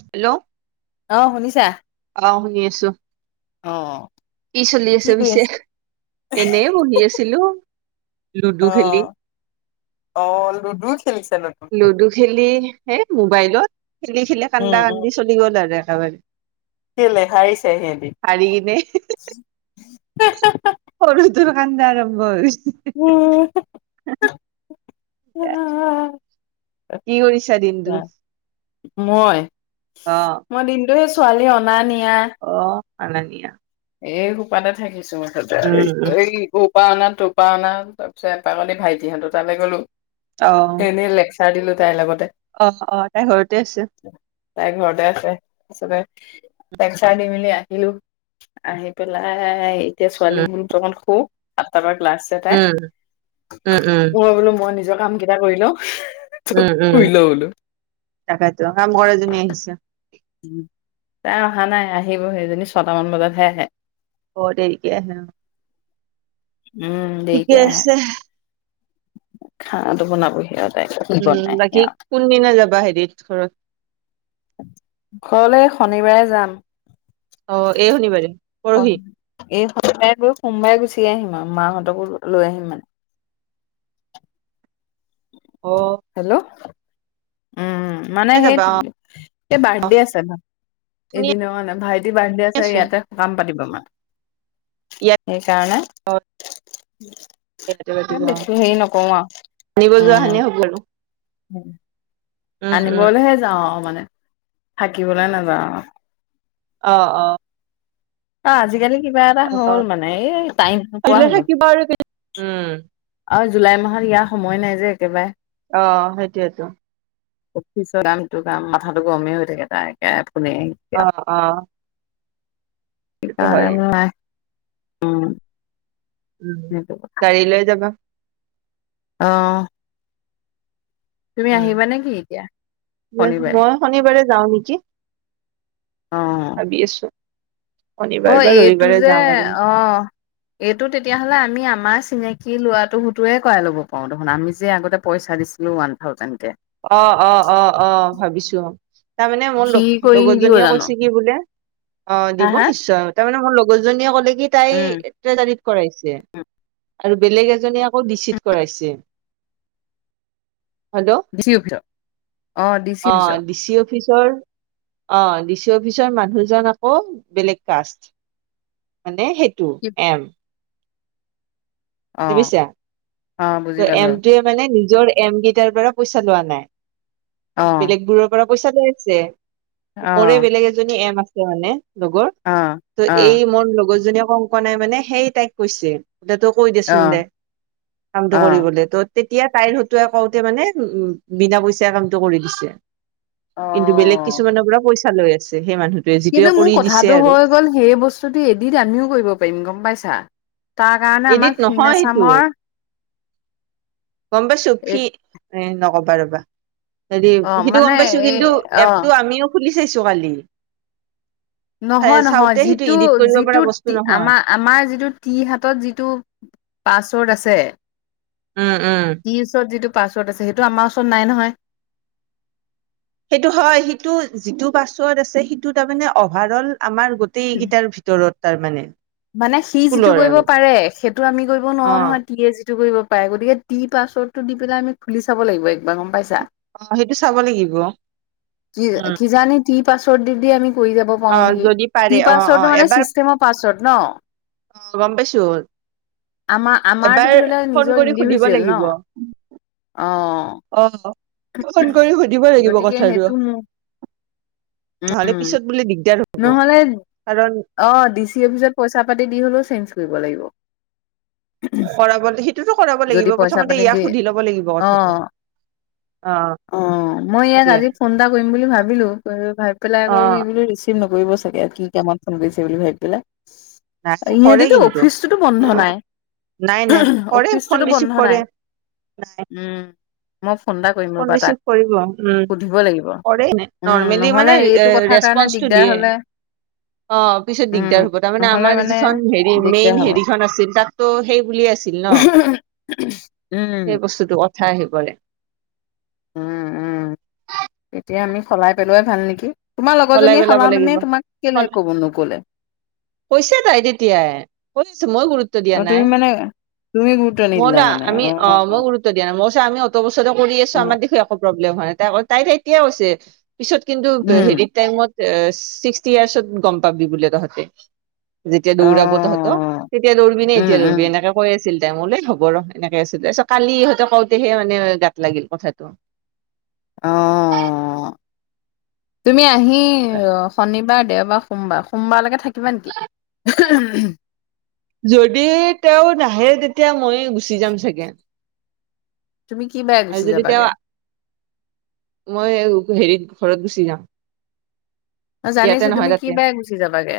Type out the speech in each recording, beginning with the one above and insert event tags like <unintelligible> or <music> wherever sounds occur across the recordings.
Hello অহ শুনিছা পাওঁ শুনি আছো অ অ কি চলি আছে পিছে এনে বহি আছিলো লুডু অ খেলি অ লুডু খেলিছে ন লুডু খেলি হেই মোবাইলত খেলি খেলি কান্দা উম, উম। কান্দি চলি গ'ল আৰু একেবাৰে কেলে হাৰিছে সিহঁদি হাৰি কিনে সৰুটো কান্দা আৰম্ভ হৈ গৈছে উম আহ কি কৰিছা দিনটো মই অ মই দিনটো সেই ছোৱালী অনা নি অ আঙনিয়া এই সোপাতে থাকিছো মতে উম উম এই উপানাত টোপা অনা তাৰপিছে এপাকনি ভাইটিহঁতো তালৈ গ'লো অ দিলো তাইৰ লগতে অ অ তাই ঘৰতে আছে তাইৰ ঘৰতে আছে চাৰ দি মেলি আহিলো আহি পেলাই এতিয়া ছোৱালী উম অমান শো আাঠটা ক্লাছে তাই উম উম উম মই বোলো মই নিজৰ কাম কেইটা কৰি লওঁ উম উম শুই লৈ বোলো। তাকেতো কাম কৰাজনী আহিছে তাই অহা নাই আহিব সেইজনী ছটামান বজাতহে আহে অ দেৰিকে আহে উম ঠিকে দেৰিকে আহে আছে খানাটো বনাবহি আৰু তাই কি উম বনাই বাকী সেয়া কোনদিনা যাবা হেৰিত ঘৰত ঘৰলৈ শনিবাৰে যাম অ এই শনিবাৰে অ পৰহি এই শনিবাৰে গৈ সোমবাৰে গুচি গুচি আহিম আৰু মাহঁতকো লৈ আহিম মানে অ হেল্ল' উম মানে কেতিয়া সেই যাবা সেই অ বাৰ্থডে আছে ন শুনি এদিনৰ মানে ভাইটি বাৰ্থডে আছে আছো ইয়াতে সকাম পাতিব মানে ইয়াত এই কাৰণে অ ইয়াতে পাতিব অ বেছো হেৰি নকওঁ আনিব আৰু যোৱা হানে উম হ'ব আৰু উম উম আনিবলৈহে যাওঁ মানে থাকিবলৈ নাযাওঁ আৰু অ অ অ আজিকালি কিবা এটা অ হল মানে এই টাইম নোপোৱা পাৰিলে হলো থাকিবা আৰু উম আৰু জুলাই মাহত ইয়াৰ সময় নাই যে একেবাৰে অ সেইটোৱেতো অফিচৰ কামটো কাম মাথাাতটো গৰমেই হৈ থাকে তাইে অ অ কি সেইটো কাৰ হয় নাই উম উ সেইটো গাড়ী লৈ যাবা অহ উম শনিবাৰে মই শনিবাৰে যাওঁ নেকি অ ভাবি আছো শনিবাৰ অ' বা এইটো ৰবিবাৰে যে, যাম আৰু অ' এইটো তেতিয়াহ'লে আমি আমাৰ চিনাকি লোৱাটো হতোৱাই কৰাই ল'ব পাৰোঁ দেখোন আমি যে আগতে পইচা দিছিলো ওৱান থাউজেণ্ড। কে অ', অ', অ', অ', ভাবিছোঁ। তাৰমানে মোৰ সি কৰি নিদিব লগ-লগজনীয়ে জানো কৈছে কি বোলে অ' হা দিব হা নিশ্চয় তাৰমানে মোৰ লগৰজনীয়ে ক'লে কি তাই উম এক্টেজানিত কৰাইছে। আৰু বেলেগ এজনীয়ে আকৌ ডিচিত কৰাইছে। হেল্ল'। ডি চি অফিচত অ ডি চি অফিচত অ' ডিচি অফিচ চৰ, অ' ডিচি অফিচৰ মানুহজন আকৌ বেলেগ কাষ্ট। মানে সেইটো এম। অ দিবিছা অ ত' বুজি পালো এমটোয়ে মানে নি জৰ এম গিটাৰ পৰা পইচা লোৱা নাই। অ বেলেগবোৰৰ পৰা পইচা লৈ আছে। অ মোৰে বেলেগ এজনী এম আছে মানে লগৰ অ ত' অ এই মোৰ লগৰ জনীয়ে, কংকনাই মানে সেই তাইক কৈছে। যে তোক কৈ দেচোন অ দে কামটো অ'। কৰিবলৈ তত তেতিয়া তাইৰ হতুৱাই কওঁতে মানে বিনা পইচাই কামটো কৰি দিছে। অ'। কিন্তু বেলেগ কিছুমানৰ পৰা পইচা লৈ আছে সেই মানুহ কিন্তু মোৰ কথাটো হৈ গ'ল সেই বস্তুটো এদিত আমিও কৰিব পাৰিম গম পাইছা। তাৰ কাৰণে আমাক এডিত ফিন নহয় সেইটো আছামৰ গম পাইছোঁ। এ ফি, এ নকবা ৰ'বা। হেৰি অ' সিটো মানে গম পাইছোঁ এই কিন্তু অ'। এপটো আমিও খুলি চাইছো কালি। নহয় নহয় চাওঁতে সেইটো যিটো, ইডিট কৰিব পৰা যিটো বস্তু নহয় আমা, আমাৰ যিটো টিহাতত যিটো পাছৱৰ্ড আছে। উম উম টি ওচৰত যিটো পাছৱৰ্ড আছে সেইটো আমাৰ ওচৰত নাই নহয়। সেইটো হয় সিটো যিটো পাছৱৰ্ড আছে সিটো তামানে অভাৰঅল আমাৰ গোটেইকিইটাৰ ভিতৰত তাৰমানে। মানে সি যিটো স্কুলৰ কইব আৰু পাৰে সেটো আমি কৰিব অ নোৱাও নহয় তিয়ে যিটো কইব পাই গতিকে টি পাছৱৰ্ডটো দি পেলাই আমি খুলি চাব লাগিব একবাৰ গম পাইছা। অ' সেটো চাব লাগিব। উম কি-কিজানি টি পাচৱৰ্ড দি দি আমি কই যাব অ পাও নেকি। যদি পাৰে কি অ পাছৱৰ্ডটো মানে এবাৰ চিচটেমৰ পাছৱৰ্ড ন? অ' গম পাইছো। আমাৰ আমাৰতো এবাৰ ধৰি লোৱা ফ'ন নিজৰ কৰি সুধিব ইণ্ডিভিজুৱেল ন? লাগিব। অ' অ' ফোন কৰি সুধিব লাগিব গতিকে কথাটো। সেইটো মোৰ নহ'লে উম, পিছত বোলে দিগদাৰ হ'ব। নহ'লে কাৰণ অ' ডিচি অফিচত পইচা পাতি দি হ'লেও চেঞ্জ কইব লাগিব। কৰাব, সিটোতো কৰাব যদি লাগিব পইচা প্ৰথমতে পাতি দি ইয়াক সুধি ল'ব লাগিব কথাটো। অ' অ অ' মই ইয়াক সেইটোয়ে আজি ফোন এটা কইম বুলি ভাবিলো ভাবি পেলাই আকৌ অ ই বোলো ৰিচিভ নকইব চাগে কি কামত ফোন কইছে বুলি ভাবি পেলাই। নাই কৰে ইহেতেটো কিন্তু অফিচটোতো বন্ধ নাই। নাই নাই কৰে ফোন অফিচটোতো ৰিচিভ বন্ধ কৰে নাই। নাই উম মই ফোন টা কইম ফোন ৰ'বা তাক। ৰিচিভ কৰিব উম সুধিব লাগিব কৰে উম নৰ্মেলি মানে নহ'লে এ এইটো কথা কাৰণে ৰেচপন্সটো দিগদাৰ দিয়ে হ'লে। অ' পিছত উম দিগদাৰ হ'ব তাৰমানে নহ'লে আমাৰ মানে যিখন হেৰি, দিগদাৰ মেইন হ'ব হেৰিখন আছিল তাতটো সেই বুলিয়ে আছিল ন। <inaudible> সেই বস্তুটো কথা আহি পৰে। উ, উ তেতিয়া আমি সলাই পেলোৱাই ভাল নেকি? তোমাৰ সলাই লগৰজনীয়ে পেলাব লাগিব সলাওঁতেনে তোমাক কেলে ক'ব, নক'লে? কইছে তাই তেতিয়াই, কৈছে মই গুৰুত দা আৰু ন তুমি মানে তুমি গুৰুত্ব নিদিলা মা মানে আমি অ, মই গুৰুত্ব দিয়া নাই মা <unintelligible> আমি অত বছৰে কৰি আছো অ আমাৰ দেখো একো প্ৰব্লেম হয় নাই তাই - তাইত এতিয়াও আছে। পিছত কিন্তু উম হেৰিত টাইমত ছিক্সটি ইয়াৰ্চত গম পাবি বোলে তহতে। যেতিয়া অ দৌৰাব তহত তেতিয়া দৌৰিবি নে উম এতিয়া উম দৌৰিবি এনেকে কৈ আছ। ছিল টাইমলৈ হ'ব ৰ এনেকে আছিল তাৰপিছত কালিহত কওতেহে মানে গাত লাগিল কথাটো। <inaudible> অ, তুমি আহি আহ, শনিবাৰ দেও। মাৰ সোমবাৰ - সোমবাৰলৈকে থাকিবা নেকি? যদি তেও নাহে তেতিয়া মই গুচি যাম চাগে। তুমি কি বাৰে আৰু গুচি যদিতিয়া যাবাগে মই হেৰিত ঘৰত গুচি যাম। অ, ইয়াতে জানিছো নহয় তুমি কি তাতে বেয়া গুচি যাবাগে।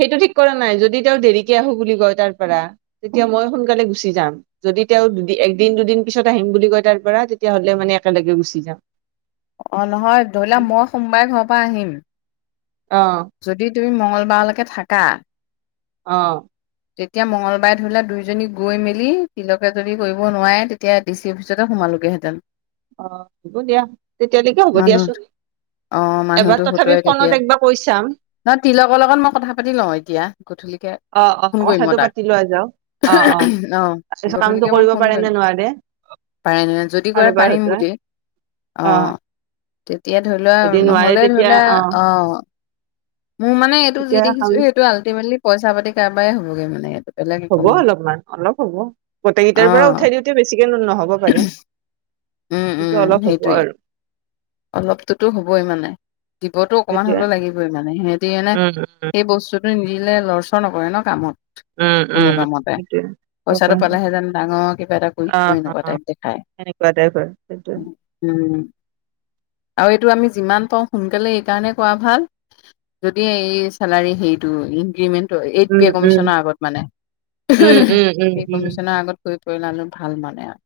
সেইটো ঠিক কৰা নাই যদি তেও দেৰিকে আহো বুলি কয় তাৰ তেতিয়া মই সোনকালে গুচি যাম যদি তেও দু একদিন দুদিন পিছত আহিম বুলি কয় তাৰ তেতিয়াহ'লে মানে একেলগে গুচি যাম। অ, নহয় ধৰিলোৱা মই সোমবাৰে ঘৰৰ পৰা আহিম। অ যদি তুমি মঙ্গলবাৰলৈকে থাকা অ', যেতিয়া মঙ্লবাৰে ধৰিলে দুইজনী গৈ মেলি তিলকে যদি কৰিব নোৱাৰে তেতিয়া ডি চি অফিচতে সোমাল। তেওঁলোকেহেতেন। অ, হব দিয়া তেতিয়ালৈকে হ'ব মানুহ দিয়াচোন। অ এবাৰ মানুহতো তথাপি হতুৱাই ফোনত তেতিয়া একবাৰ কৈছা। নহ তিলকৰ লগত মই কথা পাতি লও এতিয়া গধূলিকে। অ অ ফোন কৰিম মই কথাটো তাক পাতি লোৱা যাওক অ অ, তাৰপিছত কামটো গধূলিকে মই কৰিব ফোন পাৰে নে কৰিম। নোৱাৰে পাৰে ন যদি কৰে কাৰোবাৰ পাৰিম হয়তো বুলি। অ, তেতিয়া ধৰি লোৱা যদি নোৱাৰে নহলে তেতিয়া ধৰি লোৱা, অ আহ, মোৰ মানে এইটো যি তেতিয়া দেখিছো কাম সেইটো আল্টিমেটলি পইচা পাতি কাৰবাৰ হবগৈ মানে এইটো। বেলেগ একো হ'ব নহয়। অলপমান অলপ হ'ব গোটেইকেইটাৰ পৰা অ', উঠাই দিওঁতে বেছিকে নহব পাৰে! <inaudible> সেইটো উম, অলপ হ'ব সেইটোৱে আৰু। অলপটোতো হবই মানে, দিবতোঅকমান সেইটোৱে হ'লেও লাগিবই মানে সিহঁতি মানে উম সেই বস্তুটো নিদিলে লৰচৰ নকৰে ন কামত। উম কোনো উম কামতে সেইটোৱে তাকে। পইচাটো পালেহে যেন ডাঙৰ কিবা এটা কৰি এনেকুৱা টাইপ দেখায়। তেনেকুৱা টাইপ হয়, সেইটোৱে। উম, আৰু এইটো আমি যিমান পাৰোঁ, সোনকালে এইকাৰণে কৰা ভাল। যদি এই চেলাৰী হেইটো increment eight um pay um কমিচনৰ আগত মানে, উম উম উম এই উম কমিচনৰ আগত শুই পৰিলা নু ভাল মানে আৰ।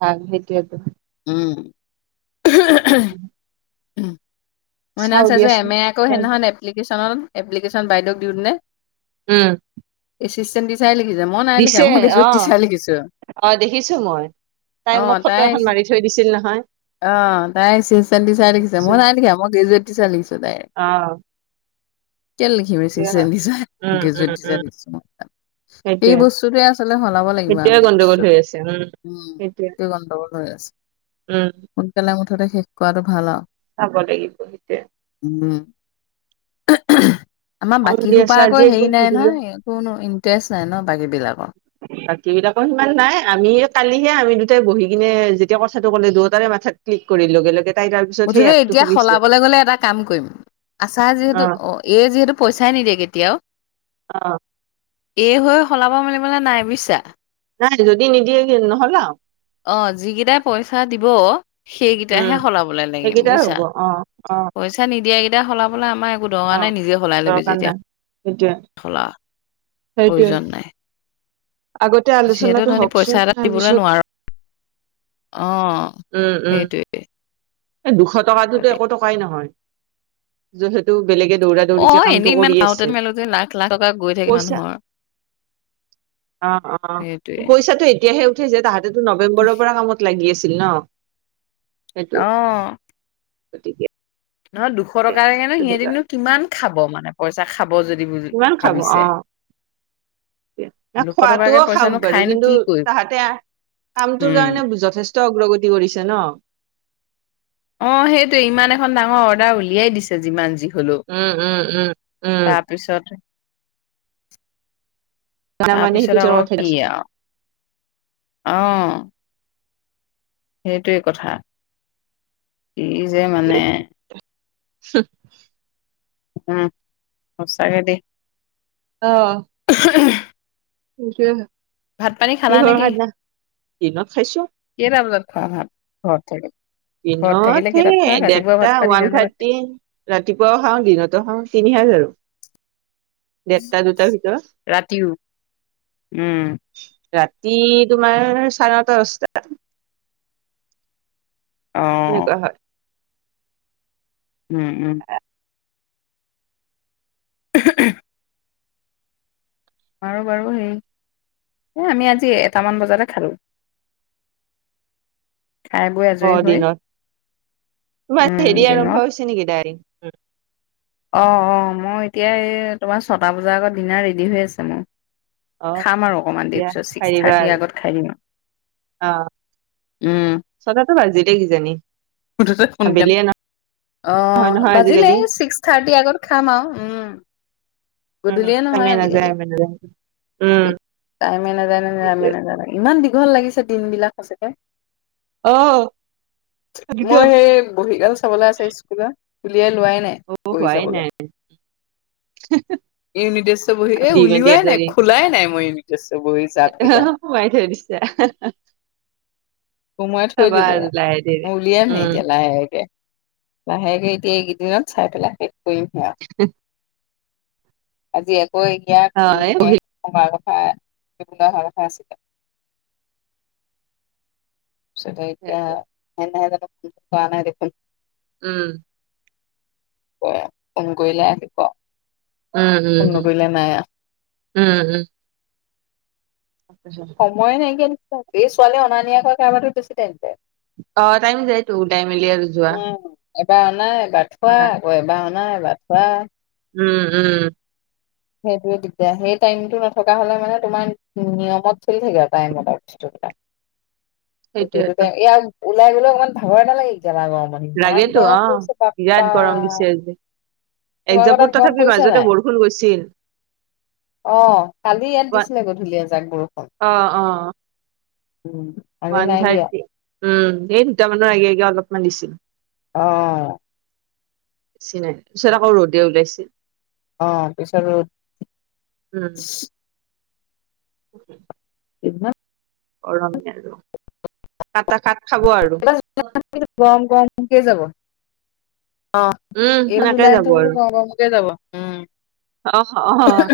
<unintelligible> সেইটোৱেটো। উম। <unintelligible> মই চাও সেইদিনা চাইছোঁ যে দিয়াচোন এম এ আকৌ সেইদিনাখন এপ্লিকেশ্যনত এপ্লিকেশ্যন বাইদেউক দিওঁতে নে? উম। এচিষ্টেণ্ট টিচাৰে লিখিছে মই নাই লিখা, দিছে মই গ্ৰেজুৱেট অ টিচাৰ লিখিছোঁ। অ দেখিছো মই তাই মোক অ', ফটো তাই এখন মাৰি থৈ দিছিল নহয় অ', তাই এচিষ্টেণ্ট টিচাৰ লিখিছে মই নাই লিখা মই গ্ৰেজুৱেট টিচাৰ লিখিছোঁ। অহ। কেলে লিখিম assistant teacher um um graduate teacher um লিখিছোঁ মই। সেই সেইটোৱে বস্তুটোৱে আচলতে সলাব লাগিব সেইটোৱে আমি গণ্ডগোল হৈ বস্তুটো আছে উম, সেইটোৱে সেই <unintelligible> উম সোনকালে মুঠতে শেষ কৰাটো ভাল আৰু। চাব লাগিব সেইটোৱে। উম আমাৰ অ বাকীসোপা দিয়াছো আজি আকৌ একবাৰ হেৰি নাই সুধিলো নহয় কোনো ইন্টাৰেষ্ট নাই ন' বাকী বিলাক। বাকী বিলাকো সিমান নাই আমি কালিহে আমি দুটাই বহি লৈ যেতিয়া কথাটো ক'লে দুয়োটাৰে মাথাত ক্লিক কৰি লগে লগে তাই তাৰ পিছত সেই মুঠতে এপটো এতিয়া খুলিছে সলাবলৈ গ'লে এটা কাম কৰিম আচাৰ যিহেতু অ', এই যিহেতু পইচাই নিদিয়ে কেতিয়াও। অ'। এই হৈ সলাব মেলিবলৈ নাই বুইছা নাই যদি নিদিয়ে নহ'লে অ', যিকেইটাই পইচা দিব সেইকেইটাহে উম সলাবলে লাগে সেইকেইটাৰ বুজিছা হ'ব অ অ পইচা নিদিয়াকেইটা সলাবলে আমাৰ দঙা অ নাই নিজে সলাই ল'বি দৰকাৰ যেতিয়া নাই সেইটোয়ে সলা সেইটোয়ে প্ৰয়োজন নাই আগতে যিহেতু আলোচনাটো সেই হওকচোন পইচা এটা দিবলৈ তাৰপিছত নোৱাৰো। অ', উম উম সেইটোৱেই। এই দুশ টকাতটোতো একো টকাই নহয়, যিহেতু বেলেগে দৌৰা দৌৰিকে অ', কামটো এনেই ইমান কৰি পাওঁতে আছে মেলিলো যে লাখ লাখ টকা গৈ থাকি পইচা মানুহৰ। <inaudible> অ, অ, সেইটোৱে পইচাটো এতিয়াহে উঠাইছে তাহাঁতেতো নৱেম্বৰৰ পৰা কামত লাগি আছে। <unintelligible> অ, গতিকে ন দুখ দুশ টকা লাগেনে, ত' সিহঁতিনো সেইকাৰণে কিমান খাব মানে পইচা খাব যদি কিমান খাব ভাবিছে। অ ন দুশ খোৱাটোও টকাকে পইচানো খাওক বাৰু খাইনো কিন্তু কি কৰিব তাহাঁতে কামটোৰ উম। কাৰণে যথেষ্ট অগ্ৰগতি কৰিছে ন? অ, সেইটোৱে ইমান এখন ডাঙৰ অৰ্ডাৰ উলিয়াই দিছে যিমান যি ধুলো, উম উম উম উম তাৰপিছত। মানে তাৰপিছত সেইটো আকৌ কথাই কি আছো আৰু আহ। সেইটোৱেই কথা ই যে মানে হিম। উম, সছাকে দেই। অহ ', <unintelligible> সেইটয়ে ভাত পানী খালা কিহৰ নেকি? খাদনা দিনত খাইছো। অহ, ঘৰত থাকে। দিনত সেই দেৰটা খোৱা ওৱান দিনতো ভাত খোৱা, থাৰ্টি ৰাতিপুৱাও খাও দিনতো খাও তিনি। <unintelligible> <inaudible> দেৰটা দুটাৰ ভিতৰত ৰাতিও উম। ৰাতি তোমাৰ চাৰে দস্তাত। অ' সনেকুৱা হয়। উম - উম। <unintelligible> আৰু বাৰু হে আমি আজি এটামান বজাতে খালো। খাই বৈ অ আজৰি হৈ দিনত তোমাৰ উম হেৰি দিনত আৰম্ভ হৈছে নেকি অ - অ মই এতিয়া এই তোমাৰ ছটা বজাৰ আগত ডিনাৰ ৰেডি হৈ আছে মোৰ। অ খাম আৰু অকমান দেৰি তেতিয়া পিছত ছিক্স থাৰ্টিৰ আগত খাই দিম আৰু অহ, চটাটো বাজিলে কিজানি। উঠো য়ে সোনকালে। আবেলিয়ে অ নহয় নহয় বাজিলে আজিকালি ছিক্স থাৰ্টি আগত খাম আৰু উম। উম গধূলিয়ে টাইমে নহয় নাযায় আজিকালি। টাইমে নাযায় উম টাইমে নাজাই নাজাই টাইমে সেইটোৱে নাজাই ইমান দীঘল লাগিছে দিন বিলাক সঁচাকে। অও মই সেই বহী গাল চাবলে আছে স্কুলৰ উলিয়াই লোৱাই নাই অ বহী হোৱাই চাবলৈ। নাই <unintelligible> ইউনিটেষ্টৰ বহী এ দি মেলি উলিওৱাই নাই আজৰি খোলাই নাই মই ইউনিটেষ্টৰ বহী জাপগিটা। সোমাই <unintelligible> সোমাই থৈ চাবা দিলো আৰু আও লাহে ধীৰে মই উলিয়াম হে উম এতিয়া লাহেকে লাহেকে এতিয়া এইকেইদিনত চাই পেলাই শেষ কৰিমহে। আৰু আজি আকৌ এতিয়া অ এই ফ্ৰিহে বহি নহলে আগত- হেয়া সি বোলে আহা কথা ‌আছিলে। তাছতে এতিয়া হেদিনা গতে ফোন কৰা নাই দেখোন উম। অ ফোন কৰিলে আহিব উম, ফোন উম, নকৰিলে নাই আৰু উম, উম, উম। সময় নাইকিয়া নিচিনা এই ছোৱালীয়ে অনা নিয়া কৰা কাৰণেতো বেছি টাইম <unintelligible> যায়তো ওলাই মেলি আৰু যোৱা উম এবাৰ আনা এবাৰ থোৱা আকৌ এবাৰ আনা বা থোৱা উম, উম। সেইটোয়ে দিগদাৰ সেই টাইমটো নথকা হলে মানে তোমাৰ নিয়মত চলি থাকে আৰু টাইমত আৰু বস্তুবোৰ এ সেইটোয়েতো সেটোকে ইয়াক ওলাই গলে অকমান ভাগৰ নালাগে গেলা গৰমত ইমান লাগেতো গৰম অ পৰিছে বাপ্পা। তোমালোকৰ একজাকত তাত গৰম তথাপি পৰিছে মাজতে বৰষুণ গৈছিল অহ কালি ইয়াত দিছিলে গধূলি এজাক বৰষুণ অ অ উম আজি ওৱান নাই দিয়া থাৰ্টি উম এই দুটামান বজাৰ আগে আগে অলপমান দিছিল অহ পিছত নাই পিছত আকৌ ৰ'দে ওলাইছে অ পিছত উ এনা <unintelligible> গৰম আৰু খাটা খাত <unintelligible> গম গমকেই যাব অ উম এই সেনেকে জুলাই যাব বোলো আৰু গৰমতে যাব উম। অ অ